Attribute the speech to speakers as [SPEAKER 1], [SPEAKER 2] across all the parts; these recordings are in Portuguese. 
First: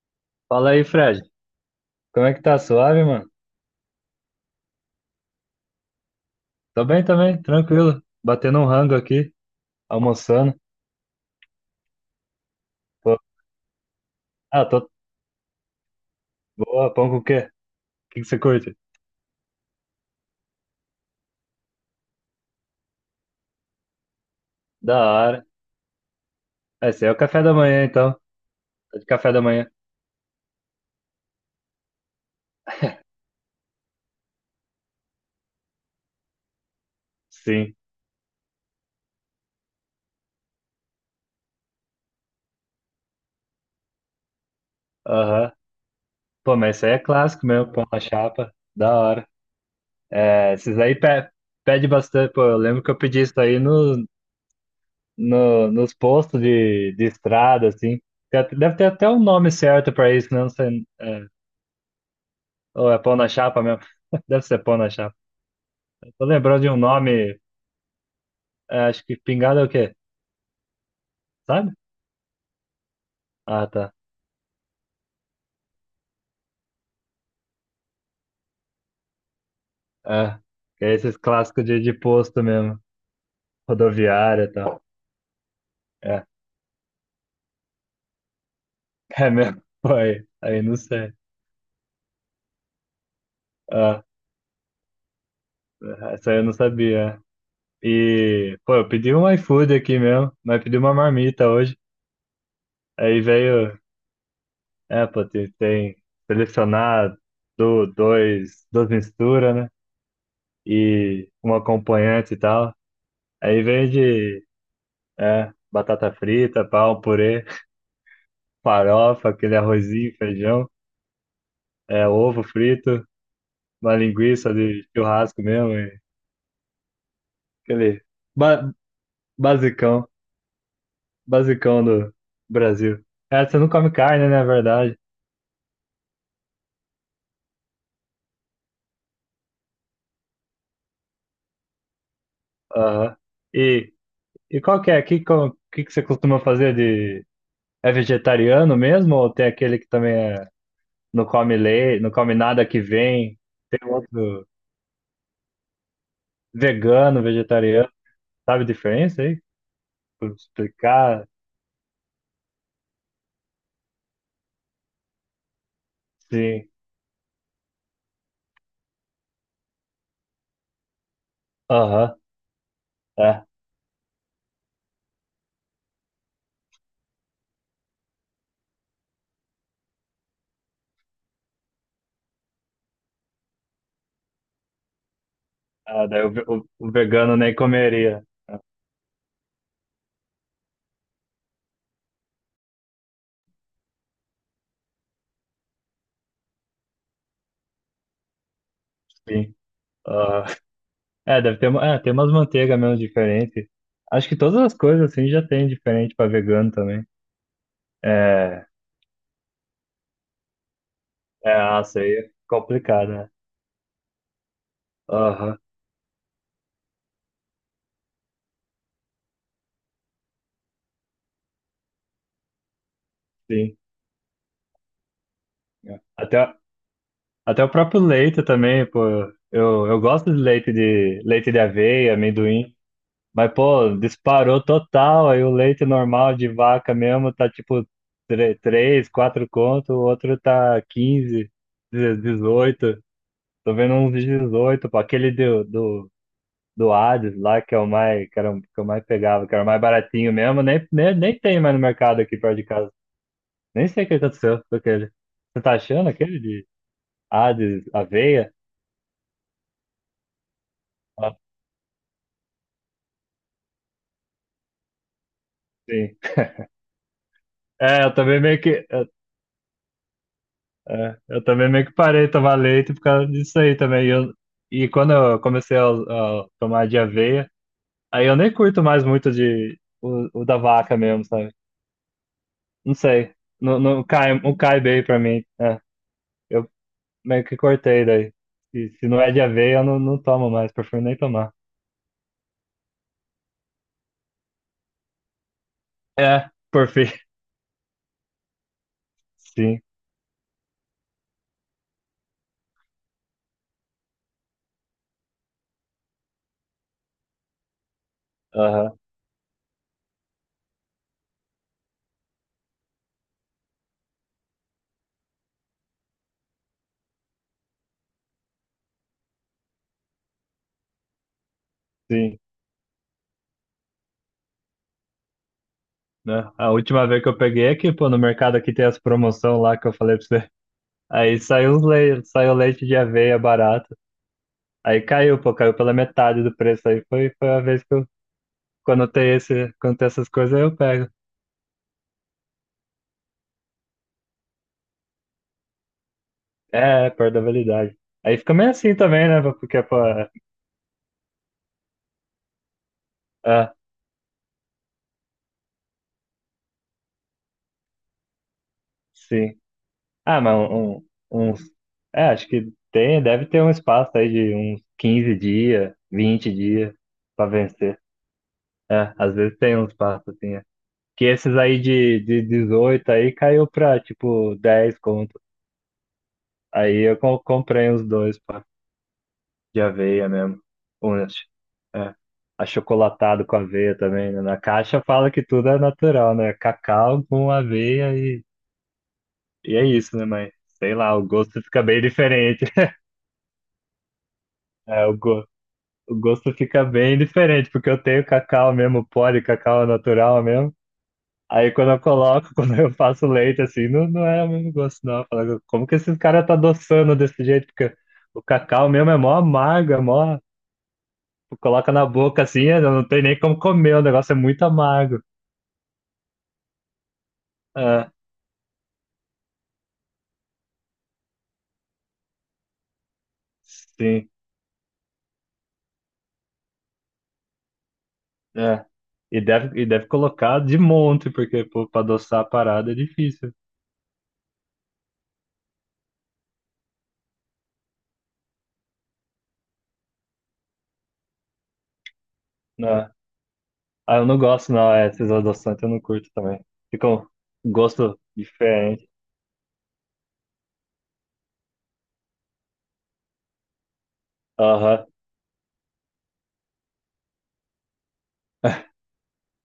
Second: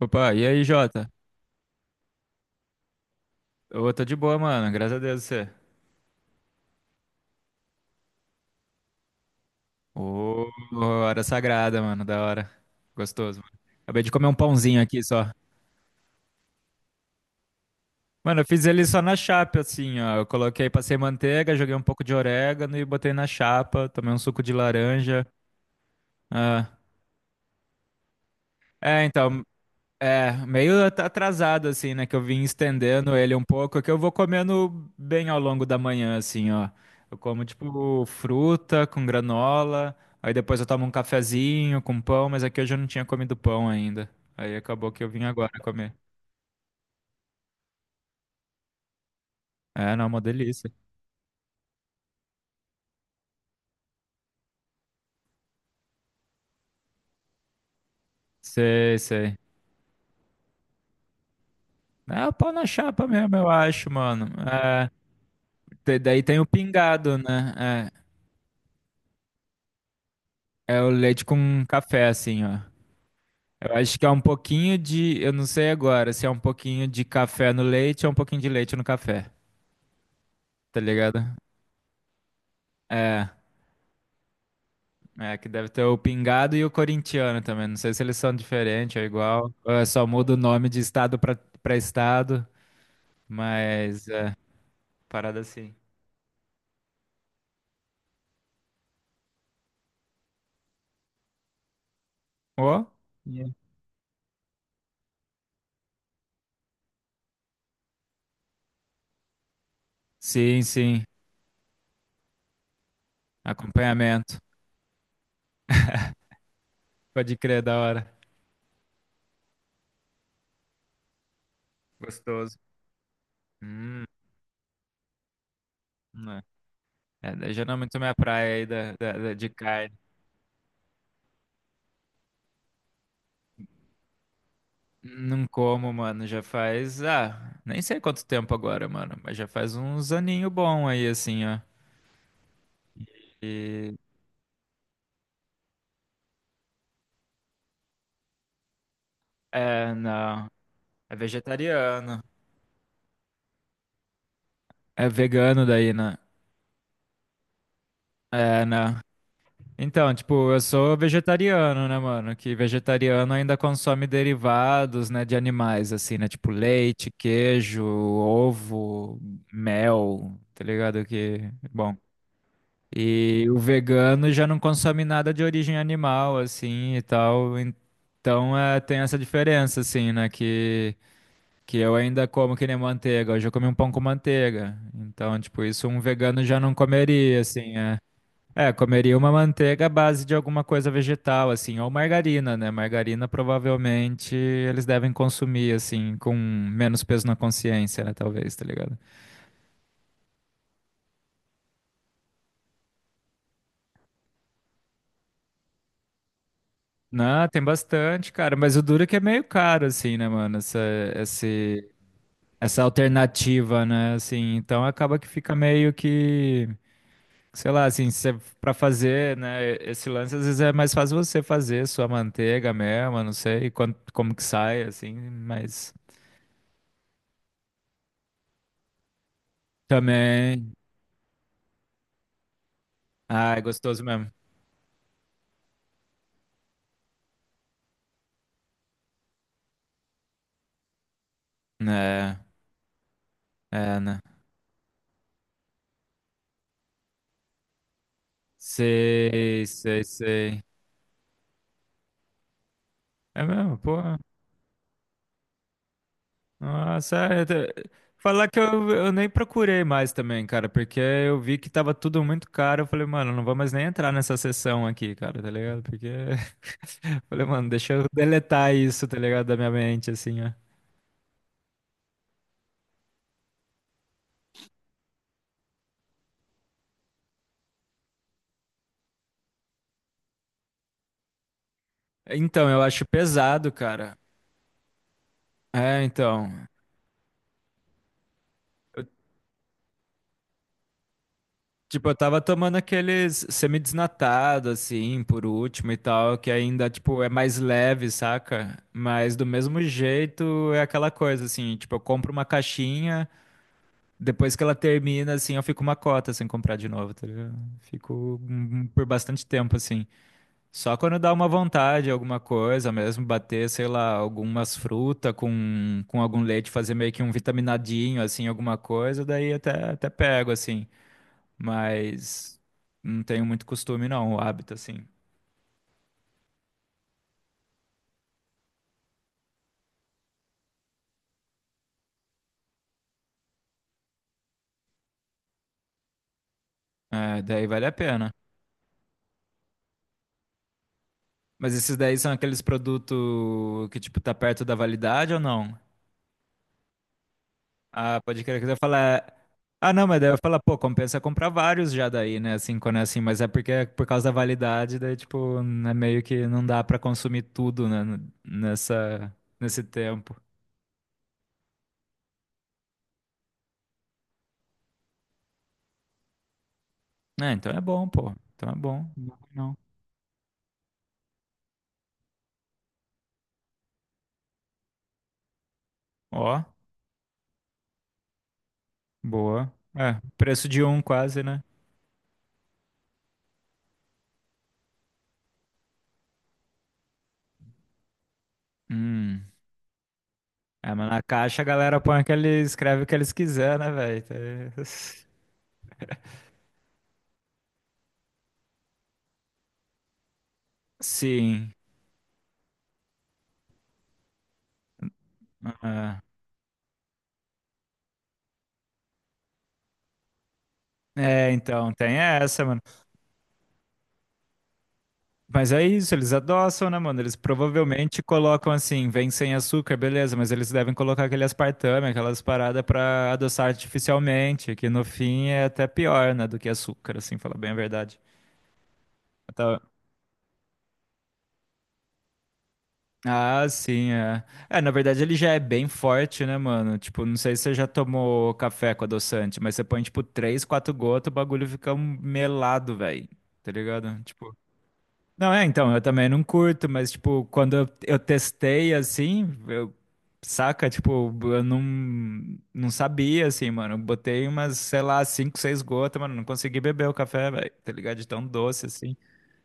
[SPEAKER 1] Opa, e aí,
[SPEAKER 2] Fala aí,
[SPEAKER 1] Jota?
[SPEAKER 2] Fred. Como é que tá? Suave, mano?
[SPEAKER 1] Ô, tô de boa, mano. Graças a Deus, você.
[SPEAKER 2] Tô bem também, tranquilo. Batendo um rango aqui,
[SPEAKER 1] Ô,
[SPEAKER 2] almoçando.
[SPEAKER 1] hora sagrada, mano. Da hora.
[SPEAKER 2] Pô,
[SPEAKER 1] Gostoso, mano. Acabei de comer um
[SPEAKER 2] ah,
[SPEAKER 1] pãozinho
[SPEAKER 2] tô
[SPEAKER 1] aqui só.
[SPEAKER 2] boa. Pão com o quê? O que que você
[SPEAKER 1] Mano, eu fiz
[SPEAKER 2] curte?
[SPEAKER 1] ele só na chapa, assim, ó. Eu coloquei, passei manteiga, joguei um pouco de orégano e botei na chapa. Tomei um suco de
[SPEAKER 2] Da
[SPEAKER 1] laranja.
[SPEAKER 2] hora.
[SPEAKER 1] Ah.
[SPEAKER 2] Ah, esse aí é o café da manhã, então. Tá
[SPEAKER 1] É,
[SPEAKER 2] de café da
[SPEAKER 1] então.
[SPEAKER 2] manhã.
[SPEAKER 1] É, meio atrasado, assim, né? Que eu vim estendendo ele um pouco, é que eu vou comendo bem ao longo da manhã, assim, ó. Eu como,
[SPEAKER 2] Sim.
[SPEAKER 1] tipo, fruta com granola, aí depois eu tomo um cafezinho com pão, mas aqui eu já não tinha comido pão ainda. Aí acabou que eu vim agora
[SPEAKER 2] Aham.
[SPEAKER 1] comer.
[SPEAKER 2] Pô, mas isso aí é clássico mesmo, pão na chapa. Da hora.
[SPEAKER 1] É, não, uma
[SPEAKER 2] É,
[SPEAKER 1] delícia.
[SPEAKER 2] esses aí pede bastante. Pô, eu lembro que eu pedi isso aí no, no, nos postos de estrada, assim. Deve ter
[SPEAKER 1] Sei,
[SPEAKER 2] até um
[SPEAKER 1] sei.
[SPEAKER 2] nome certo pra isso, né? Não sei, é,
[SPEAKER 1] É o pão na
[SPEAKER 2] ou é
[SPEAKER 1] chapa
[SPEAKER 2] pão na
[SPEAKER 1] mesmo, eu
[SPEAKER 2] chapa mesmo?
[SPEAKER 1] acho, mano.
[SPEAKER 2] Deve ser pão
[SPEAKER 1] É,
[SPEAKER 2] na chapa.
[SPEAKER 1] daí
[SPEAKER 2] Tô
[SPEAKER 1] tem o
[SPEAKER 2] lembrando de um
[SPEAKER 1] pingado,
[SPEAKER 2] nome,
[SPEAKER 1] né?
[SPEAKER 2] é, acho que pingado é o quê?
[SPEAKER 1] É, é o leite com
[SPEAKER 2] Sabe?
[SPEAKER 1] café, assim, ó.
[SPEAKER 2] Ah,
[SPEAKER 1] Eu
[SPEAKER 2] tá.
[SPEAKER 1] acho que é um pouquinho de, eu não sei agora, se é um pouquinho de café no leite ou um pouquinho de leite no café,
[SPEAKER 2] É,
[SPEAKER 1] tá
[SPEAKER 2] que é esses
[SPEAKER 1] ligado?
[SPEAKER 2] clássicos de posto mesmo,
[SPEAKER 1] É,
[SPEAKER 2] rodoviária e tal.
[SPEAKER 1] é que deve ter o
[SPEAKER 2] É,
[SPEAKER 1] pingado e o corintiano também. Não sei se eles são diferentes ou
[SPEAKER 2] é
[SPEAKER 1] igual.
[SPEAKER 2] mesmo,
[SPEAKER 1] Ou é só
[SPEAKER 2] foi.
[SPEAKER 1] muda o
[SPEAKER 2] Aí
[SPEAKER 1] nome
[SPEAKER 2] não
[SPEAKER 1] de
[SPEAKER 2] sei.
[SPEAKER 1] estado pra para estado,
[SPEAKER 2] Ah,
[SPEAKER 1] mas é parada assim.
[SPEAKER 2] essa aí eu não sabia. E, pô, eu pedi um iFood aqui mesmo, mas pedi uma marmita hoje.
[SPEAKER 1] Ó.
[SPEAKER 2] Aí
[SPEAKER 1] Yeah.
[SPEAKER 2] veio, é, pô, tem selecionar do, dois, duas misturas, né?
[SPEAKER 1] Sim, sim.
[SPEAKER 2] E um acompanhante e tal. Aí veio
[SPEAKER 1] Acompanhamento.
[SPEAKER 2] de, é, batata frita, pau,
[SPEAKER 1] Pode
[SPEAKER 2] purê,
[SPEAKER 1] crer, da hora.
[SPEAKER 2] farofa, aquele arrozinho, feijão, é, ovo
[SPEAKER 1] Gostoso.
[SPEAKER 2] frito, uma
[SPEAKER 1] Hum,
[SPEAKER 2] linguiça de churrasco mesmo, e
[SPEAKER 1] né. É, daí já não é muito
[SPEAKER 2] aquele
[SPEAKER 1] minha praia aí
[SPEAKER 2] ba
[SPEAKER 1] de carne.
[SPEAKER 2] basicão, basicão do Brasil. É, você não come carne, né, é verdade.
[SPEAKER 1] Não como, mano, já faz, ah, nem sei quanto tempo agora, mano, mas já faz uns aninho bom aí, assim, ó.
[SPEAKER 2] Aham. E,
[SPEAKER 1] E,
[SPEAKER 2] e qual que é? Que você costuma fazer de... É vegetariano mesmo ou tem aquele que
[SPEAKER 1] é,
[SPEAKER 2] também é,
[SPEAKER 1] não, é
[SPEAKER 2] não come leite, não
[SPEAKER 1] vegetariano,
[SPEAKER 2] come nada que vem? Tem outro
[SPEAKER 1] é vegano daí, né?
[SPEAKER 2] vegano, vegetariano, sabe
[SPEAKER 1] É,
[SPEAKER 2] a
[SPEAKER 1] não.
[SPEAKER 2] diferença aí?
[SPEAKER 1] Então,
[SPEAKER 2] Por
[SPEAKER 1] tipo, eu sou
[SPEAKER 2] explicar,
[SPEAKER 1] vegetariano, né, mano, que vegetariano ainda consome derivados, né, de animais, assim, né, tipo
[SPEAKER 2] sim.
[SPEAKER 1] leite, queijo, ovo, mel, tá ligado que, bom...
[SPEAKER 2] Aham. É.
[SPEAKER 1] E o vegano já não consome nada de origem animal, assim, e tal. Então é, tem essa diferença, assim, né? Que eu ainda como que nem manteiga. Hoje eu comi um pão com manteiga. Então, tipo, isso um
[SPEAKER 2] Ah, daí o,
[SPEAKER 1] vegano
[SPEAKER 2] ve-
[SPEAKER 1] já
[SPEAKER 2] o-
[SPEAKER 1] não
[SPEAKER 2] o vegano
[SPEAKER 1] comeria,
[SPEAKER 2] nem
[SPEAKER 1] assim, é.
[SPEAKER 2] comeria.
[SPEAKER 1] É, comeria uma manteiga à base de alguma coisa vegetal, assim, ou margarina, né? Margarina provavelmente eles devem consumir, assim, com menos peso na consciência, né? Talvez, tá ligado?
[SPEAKER 2] Sim. Ah, é, deve ter, tem umas manteigas mesmo diferentes. Acho que todas as coisas assim já tem diferente para vegano também.
[SPEAKER 1] Não, tem bastante, cara,
[SPEAKER 2] É,
[SPEAKER 1] mas o duro é que é meio caro, assim, né, mano?
[SPEAKER 2] é,
[SPEAKER 1] Esse,
[SPEAKER 2] isso aí é
[SPEAKER 1] essa
[SPEAKER 2] complicado, né?
[SPEAKER 1] alternativa, né? Assim, então acaba que fica
[SPEAKER 2] Aham,
[SPEAKER 1] meio que, sei lá, assim, cê, pra fazer, né? Esse lance às vezes é mais fácil você fazer sua manteiga mesmo, não sei
[SPEAKER 2] sim.
[SPEAKER 1] quanto, como que sai, assim, mas
[SPEAKER 2] É. Até o próprio leite também, pô. Eu gosto de leite
[SPEAKER 1] também.
[SPEAKER 2] de leite de aveia, amendoim. Mas,
[SPEAKER 1] Ah, é
[SPEAKER 2] pô,
[SPEAKER 1] gostoso mesmo.
[SPEAKER 2] disparou total. Aí o leite normal de vaca mesmo tá tipo 3 4 conto, o outro tá 15
[SPEAKER 1] É,
[SPEAKER 2] dezoito. Tô vendo
[SPEAKER 1] é,
[SPEAKER 2] uns
[SPEAKER 1] né?
[SPEAKER 2] de 18, pô. Aquele do, do Hades lá, que é o mais, que era, que eu mais pegava, que era
[SPEAKER 1] Sei,
[SPEAKER 2] o mais
[SPEAKER 1] sei,
[SPEAKER 2] baratinho mesmo.
[SPEAKER 1] sei.
[SPEAKER 2] Nem tem mais no mercado aqui perto de casa.
[SPEAKER 1] É mesmo,
[SPEAKER 2] Nem
[SPEAKER 1] pô.
[SPEAKER 2] sei o que aconteceu com aquele. Você tá achando aquele de
[SPEAKER 1] Nossa, é, tá-
[SPEAKER 2] Hades,
[SPEAKER 1] falar
[SPEAKER 2] aveia?
[SPEAKER 1] que eu nem procurei mais também, cara, porque
[SPEAKER 2] Ah,
[SPEAKER 1] eu vi que tava tudo muito caro. Eu falei, mano, não vou mais nem entrar nessa sessão aqui, cara, tá ligado? Porque.
[SPEAKER 2] sim.
[SPEAKER 1] Falei, mano, deixa eu
[SPEAKER 2] É, eu também meio
[SPEAKER 1] deletar
[SPEAKER 2] que.
[SPEAKER 1] isso, tá ligado? Da minha mente, assim, ó.
[SPEAKER 2] É, eu também meio que parei de tomar leite por causa disso aí também. E quando eu comecei a tomar de aveia, aí eu nem curto mais muito de o da vaca mesmo, sabe?
[SPEAKER 1] Então, eu
[SPEAKER 2] Não
[SPEAKER 1] acho
[SPEAKER 2] sei.
[SPEAKER 1] pesado,
[SPEAKER 2] Não, não
[SPEAKER 1] cara.
[SPEAKER 2] cai, não cai bem pra mim. É,
[SPEAKER 1] É, então.
[SPEAKER 2] eu meio que cortei daí. E
[SPEAKER 1] Eu-
[SPEAKER 2] se não é de aveia, eu não tomo mais, prefiro nem tomar.
[SPEAKER 1] tipo, eu tava tomando aqueles semidesnatado, assim, por último e tal,
[SPEAKER 2] É,
[SPEAKER 1] que ainda,
[SPEAKER 2] por fim.
[SPEAKER 1] tipo, é mais leve, saca? Mas do mesmo
[SPEAKER 2] Sim,
[SPEAKER 1] jeito é aquela coisa, assim, tipo, eu compro uma caixinha. Depois que ela termina, assim, eu fico uma cota sem comprar de novo, tá ligado? Fico
[SPEAKER 2] aham,
[SPEAKER 1] por bastante tempo, assim. Só quando dá uma vontade, alguma coisa mesmo, bater, sei lá, algumas frutas com algum leite, fazer meio que um vitaminadinho, assim, alguma coisa, daí até, até pego, assim.
[SPEAKER 2] sim.
[SPEAKER 1] Mas não tenho muito costume, não, o hábito, assim.
[SPEAKER 2] Né? A última vez que eu peguei é que, pô, no mercado aqui tem as promoções lá que eu falei pra você. Aí saiu os leite, saiu leite de aveia barato. Aí caiu, pô, caiu pela metade do preço. Aí foi,
[SPEAKER 1] É,
[SPEAKER 2] foi a
[SPEAKER 1] daí
[SPEAKER 2] vez
[SPEAKER 1] vale a
[SPEAKER 2] que eu,
[SPEAKER 1] pena.
[SPEAKER 2] quando tem esse, quando tem essas coisas, aí eu pego.
[SPEAKER 1] Mas esses daí são aqueles produtos que, tipo, tá perto da validade ou não?
[SPEAKER 2] É, é, perto da validade.
[SPEAKER 1] Ah,
[SPEAKER 2] Aí
[SPEAKER 1] pode
[SPEAKER 2] fica
[SPEAKER 1] querer que
[SPEAKER 2] meio
[SPEAKER 1] eu
[SPEAKER 2] assim também,
[SPEAKER 1] falar.
[SPEAKER 2] né? Porque,
[SPEAKER 1] Ah,
[SPEAKER 2] pô,
[SPEAKER 1] não, mas daí
[SPEAKER 2] é,
[SPEAKER 1] eu falar, pô, compensa comprar vários já daí, né? Assim, quando é assim, mas é porque
[SPEAKER 2] é,
[SPEAKER 1] é por causa da validade, daí, tipo, é meio que não dá pra consumir tudo, né? Nessa,
[SPEAKER 2] sim.
[SPEAKER 1] nesse tempo.
[SPEAKER 2] Ah, mas um, uns- acho que tem, deve ter um espaço aí de uns 15 dias, 20 dias pra
[SPEAKER 1] É, então é
[SPEAKER 2] vencer.
[SPEAKER 1] bom, pô. Então é bom.
[SPEAKER 2] É,
[SPEAKER 1] Não,
[SPEAKER 2] às
[SPEAKER 1] é ruim,
[SPEAKER 2] vezes
[SPEAKER 1] não.
[SPEAKER 2] tem um espaço assim, é. Que esses aí de 18 aí caiu pra, tipo, 10 conto.
[SPEAKER 1] Ó,
[SPEAKER 2] Aí eu comprei os dois.
[SPEAKER 1] boa.
[SPEAKER 2] De
[SPEAKER 1] É,
[SPEAKER 2] aveia mesmo.
[SPEAKER 1] preço de um
[SPEAKER 2] Unas.
[SPEAKER 1] quase, né?
[SPEAKER 2] É. Achocolatado com aveia também, né? Na caixa fala que tudo é natural, né? Cacau com aveia e,
[SPEAKER 1] Hum.
[SPEAKER 2] e é isso, né? Mas
[SPEAKER 1] É,
[SPEAKER 2] sei
[SPEAKER 1] mas
[SPEAKER 2] lá,
[SPEAKER 1] na
[SPEAKER 2] o
[SPEAKER 1] caixa
[SPEAKER 2] gosto
[SPEAKER 1] a
[SPEAKER 2] fica
[SPEAKER 1] galera
[SPEAKER 2] bem
[SPEAKER 1] põe aquele,
[SPEAKER 2] diferente.
[SPEAKER 1] escreve o que eles quiser, né, velho? Tá-
[SPEAKER 2] É, o gosto fica bem diferente, porque eu tenho cacau mesmo, pó de cacau natural mesmo. Aí
[SPEAKER 1] Sim.
[SPEAKER 2] quando eu coloco, quando eu faço leite, assim, não, não é o mesmo gosto, não. Eu falo, como que esses
[SPEAKER 1] Ah.
[SPEAKER 2] caras tá adoçando desse jeito? Porque o cacau mesmo é mó amargo, é mó.
[SPEAKER 1] É, então,
[SPEAKER 2] Coloca na
[SPEAKER 1] tem
[SPEAKER 2] boca
[SPEAKER 1] essa,
[SPEAKER 2] assim, é,
[SPEAKER 1] mano.
[SPEAKER 2] não tem nem como comer, o negócio é muito amargo.
[SPEAKER 1] Mas é isso, eles adoçam, né, mano? Eles
[SPEAKER 2] É,
[SPEAKER 1] provavelmente colocam assim, vem sem açúcar, beleza, mas eles devem colocar aquele aspartame, aquelas paradas pra adoçar
[SPEAKER 2] sim,
[SPEAKER 1] artificialmente, que no fim é até pior, né, do que açúcar, assim, falar bem a verdade.
[SPEAKER 2] é. E
[SPEAKER 1] Então,
[SPEAKER 2] deve, e deve colocar de monte, porque pô, pra adoçar a parada é difícil.
[SPEAKER 1] ah, sim, é. É, na verdade ele já é bem forte, né, mano? Tipo, não sei se você já tomou café com adoçante, mas você põe, tipo, três, quatro gotas, o bagulho fica um melado,
[SPEAKER 2] Né?
[SPEAKER 1] velho. Tá
[SPEAKER 2] Ah,
[SPEAKER 1] ligado?
[SPEAKER 2] eu não
[SPEAKER 1] Tipo.
[SPEAKER 2] gosto, não, é, esses
[SPEAKER 1] Não, é,
[SPEAKER 2] adoçantes eu
[SPEAKER 1] então, eu
[SPEAKER 2] não
[SPEAKER 1] também
[SPEAKER 2] curto
[SPEAKER 1] não
[SPEAKER 2] também.
[SPEAKER 1] curto, mas,
[SPEAKER 2] Ficam
[SPEAKER 1] tipo,
[SPEAKER 2] um
[SPEAKER 1] quando eu
[SPEAKER 2] gosto
[SPEAKER 1] testei,
[SPEAKER 2] diferente.
[SPEAKER 1] assim, eu, saca, tipo, eu não, não sabia, assim, mano, eu botei umas, sei
[SPEAKER 2] Aham.
[SPEAKER 1] lá, cinco, seis gotas, mano, não consegui beber o café, velho, tá ligado? De tão doce, assim,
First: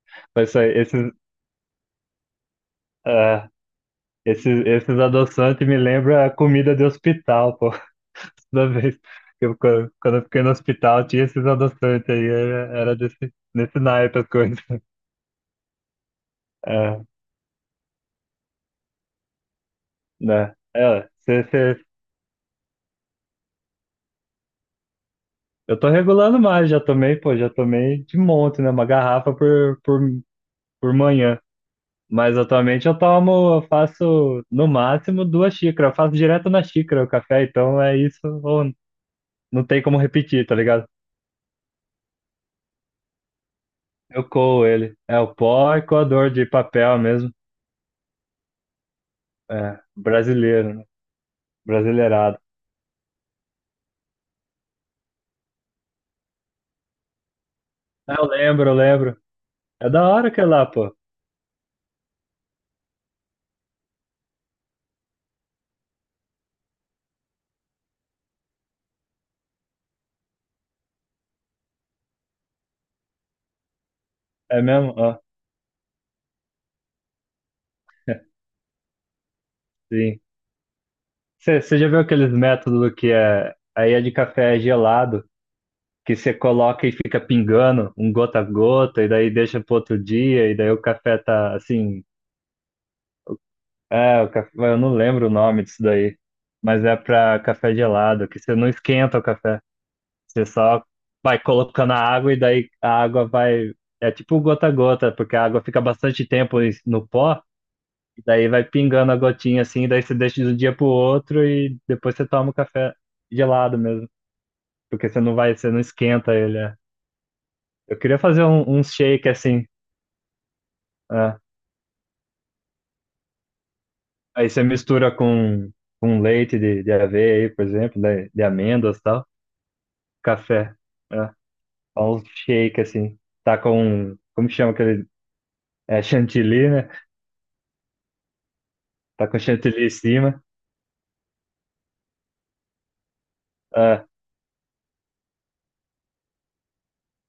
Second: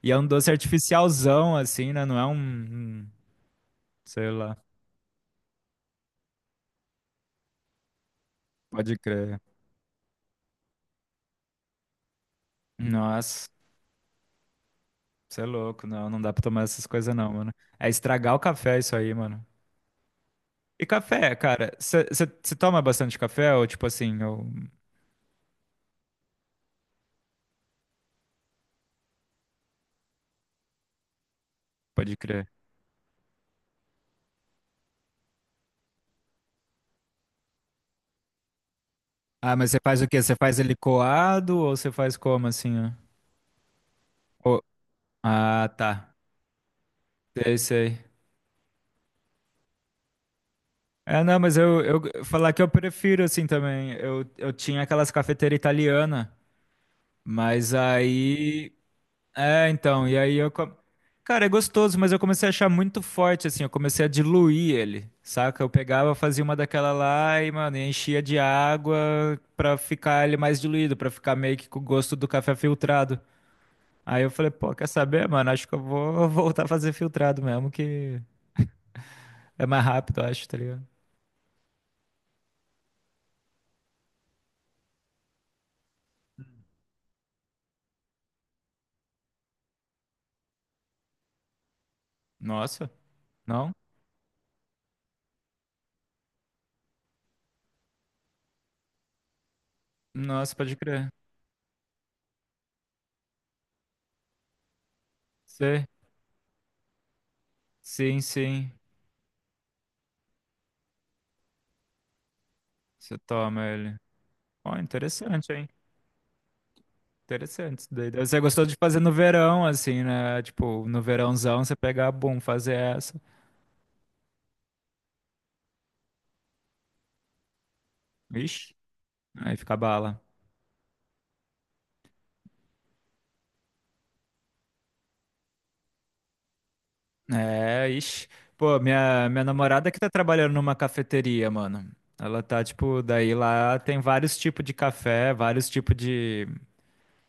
[SPEAKER 1] e é um doce
[SPEAKER 2] Mas isso aí,
[SPEAKER 1] artificialzão, assim, né, não é um,
[SPEAKER 2] é,
[SPEAKER 1] sei lá.
[SPEAKER 2] esses adoçantes me lembram a comida de hospital, pô. Toda vez
[SPEAKER 1] Pode crer.
[SPEAKER 2] que eu, quando quando eu fiquei no hospital, tinha esses adoçantes aí, era desse,
[SPEAKER 1] Nossa,
[SPEAKER 2] nesse naipe as coisas.
[SPEAKER 1] você é louco, não, não dá pra tomar essas
[SPEAKER 2] É.
[SPEAKER 1] coisas não, mano, é estragar o café isso aí, mano.
[SPEAKER 2] Né?
[SPEAKER 1] E
[SPEAKER 2] É,
[SPEAKER 1] café, cara, você toma bastante café ou, tipo assim, ou
[SPEAKER 2] eu tô regulando mais, já tomei, pô, já tomei de monte, né? Uma garrafa por manhã.
[SPEAKER 1] pode
[SPEAKER 2] Mas
[SPEAKER 1] crer?
[SPEAKER 2] atualmente eu tomo, eu faço no máximo 2 xícaras. Eu faço direto na xícara o café, então é isso, ou
[SPEAKER 1] Ah,
[SPEAKER 2] não
[SPEAKER 1] mas você
[SPEAKER 2] tem como
[SPEAKER 1] faz o quê? Você
[SPEAKER 2] repetir, tá
[SPEAKER 1] faz ele
[SPEAKER 2] ligado?
[SPEAKER 1] coado ou você faz como assim? Ó?
[SPEAKER 2] Eu
[SPEAKER 1] Ou-
[SPEAKER 2] coo ele. É o
[SPEAKER 1] ah,
[SPEAKER 2] pó e
[SPEAKER 1] tá.
[SPEAKER 2] coador de papel mesmo.
[SPEAKER 1] Sei, sei.
[SPEAKER 2] É, brasileiro, né?
[SPEAKER 1] É, não, mas eu
[SPEAKER 2] Brasileirado.
[SPEAKER 1] falar que eu prefiro assim também. Eu tinha aquelas cafeteiras italianas, mas
[SPEAKER 2] Ah, eu lembro,
[SPEAKER 1] aí.
[SPEAKER 2] eu lembro.
[SPEAKER 1] É,
[SPEAKER 2] É da
[SPEAKER 1] então, e
[SPEAKER 2] hora
[SPEAKER 1] aí
[SPEAKER 2] que é
[SPEAKER 1] eu.
[SPEAKER 2] lá,
[SPEAKER 1] Co-
[SPEAKER 2] pô.
[SPEAKER 1] cara, é gostoso, mas eu comecei a achar muito forte, assim. Eu comecei a diluir ele, saca? Eu pegava, fazia uma daquela lá e, mano, enchia de água pra ficar ele mais diluído, pra ficar meio que com o gosto do café filtrado. Aí eu falei,
[SPEAKER 2] É
[SPEAKER 1] pô, quer
[SPEAKER 2] mesmo? Ó,
[SPEAKER 1] saber, mano? Acho que eu vou voltar a fazer filtrado mesmo, que é mais rápido,
[SPEAKER 2] sim.
[SPEAKER 1] acho, tá ligado?
[SPEAKER 2] Você já viu aqueles métodos que é, aí é de café gelado, que você coloca e fica pingando um gota a gota, e daí deixa pro outro dia, e daí o café tá assim.
[SPEAKER 1] Nossa, não?
[SPEAKER 2] É, o café, eu não lembro o nome disso daí, mas é pra café gelado, que você não esquenta o café, você
[SPEAKER 1] Nossa, pode
[SPEAKER 2] só
[SPEAKER 1] crer.
[SPEAKER 2] vai colocando a água e daí a água vai. É tipo gota a gota, porque a água fica
[SPEAKER 1] Sei.
[SPEAKER 2] bastante tempo no pó,
[SPEAKER 1] Sim,
[SPEAKER 2] e daí vai
[SPEAKER 1] sim.
[SPEAKER 2] pingando a gotinha assim, e daí você deixa de um dia pro outro e depois você toma o café
[SPEAKER 1] Você toma
[SPEAKER 2] gelado
[SPEAKER 1] ele.
[SPEAKER 2] mesmo.
[SPEAKER 1] Ó,
[SPEAKER 2] Porque você não
[SPEAKER 1] interessante,
[SPEAKER 2] vai,
[SPEAKER 1] hein?
[SPEAKER 2] você não esquenta ele. É.
[SPEAKER 1] Interessante isso
[SPEAKER 2] Eu
[SPEAKER 1] daí.
[SPEAKER 2] queria
[SPEAKER 1] Daí você
[SPEAKER 2] fazer um,
[SPEAKER 1] gostou de
[SPEAKER 2] um
[SPEAKER 1] fazer no
[SPEAKER 2] shake
[SPEAKER 1] verão,
[SPEAKER 2] assim.
[SPEAKER 1] assim, né? Tipo, no
[SPEAKER 2] É.
[SPEAKER 1] verãozão, você pegar, bum, fazer essa.
[SPEAKER 2] Aí você mistura com leite de aveia aí, por exemplo, de
[SPEAKER 1] Vixe,
[SPEAKER 2] amêndoas e tal.
[SPEAKER 1] aí fica bala.
[SPEAKER 2] Café. É. Faz um shake assim. Tá com, como chama aquele? É chantilly, né?
[SPEAKER 1] É, ixi. Pô,
[SPEAKER 2] Tá com
[SPEAKER 1] minha
[SPEAKER 2] chantilly em
[SPEAKER 1] namorada que tá
[SPEAKER 2] cima.
[SPEAKER 1] trabalhando numa cafeteria, mano. Ela tá, tipo, daí lá tem
[SPEAKER 2] É.
[SPEAKER 1] vários tipos de café, vários tipos de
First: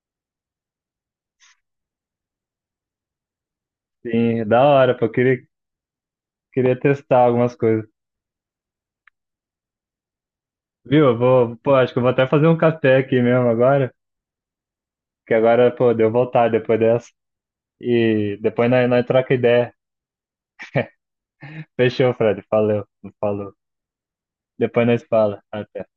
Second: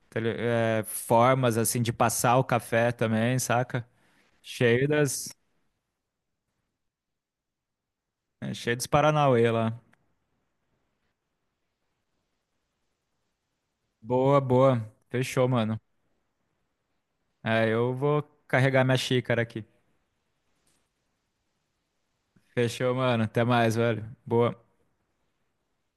[SPEAKER 1] formas, assim, de passar o café também, saca?
[SPEAKER 2] Sim, da
[SPEAKER 1] Cheio
[SPEAKER 2] hora, pô. Eu
[SPEAKER 1] das,
[SPEAKER 2] queria, queria testar algumas coisas.
[SPEAKER 1] cheio dos Paranauê lá.
[SPEAKER 2] Viu? Eu vou, pô, acho que eu vou até fazer um café aqui mesmo agora.
[SPEAKER 1] Boa, boa.
[SPEAKER 2] Que
[SPEAKER 1] Fechou,
[SPEAKER 2] agora,
[SPEAKER 1] mano.
[SPEAKER 2] pô, deu vontade depois dessa.
[SPEAKER 1] É, eu vou
[SPEAKER 2] E depois
[SPEAKER 1] carregar
[SPEAKER 2] nós,
[SPEAKER 1] minha
[SPEAKER 2] nós troca
[SPEAKER 1] xícara aqui.
[SPEAKER 2] ideia. Fechou, Fred. Falou.
[SPEAKER 1] Fechou, mano. Até
[SPEAKER 2] Falou.
[SPEAKER 1] mais, velho. Boa.
[SPEAKER 2] Depois nós fala. Até.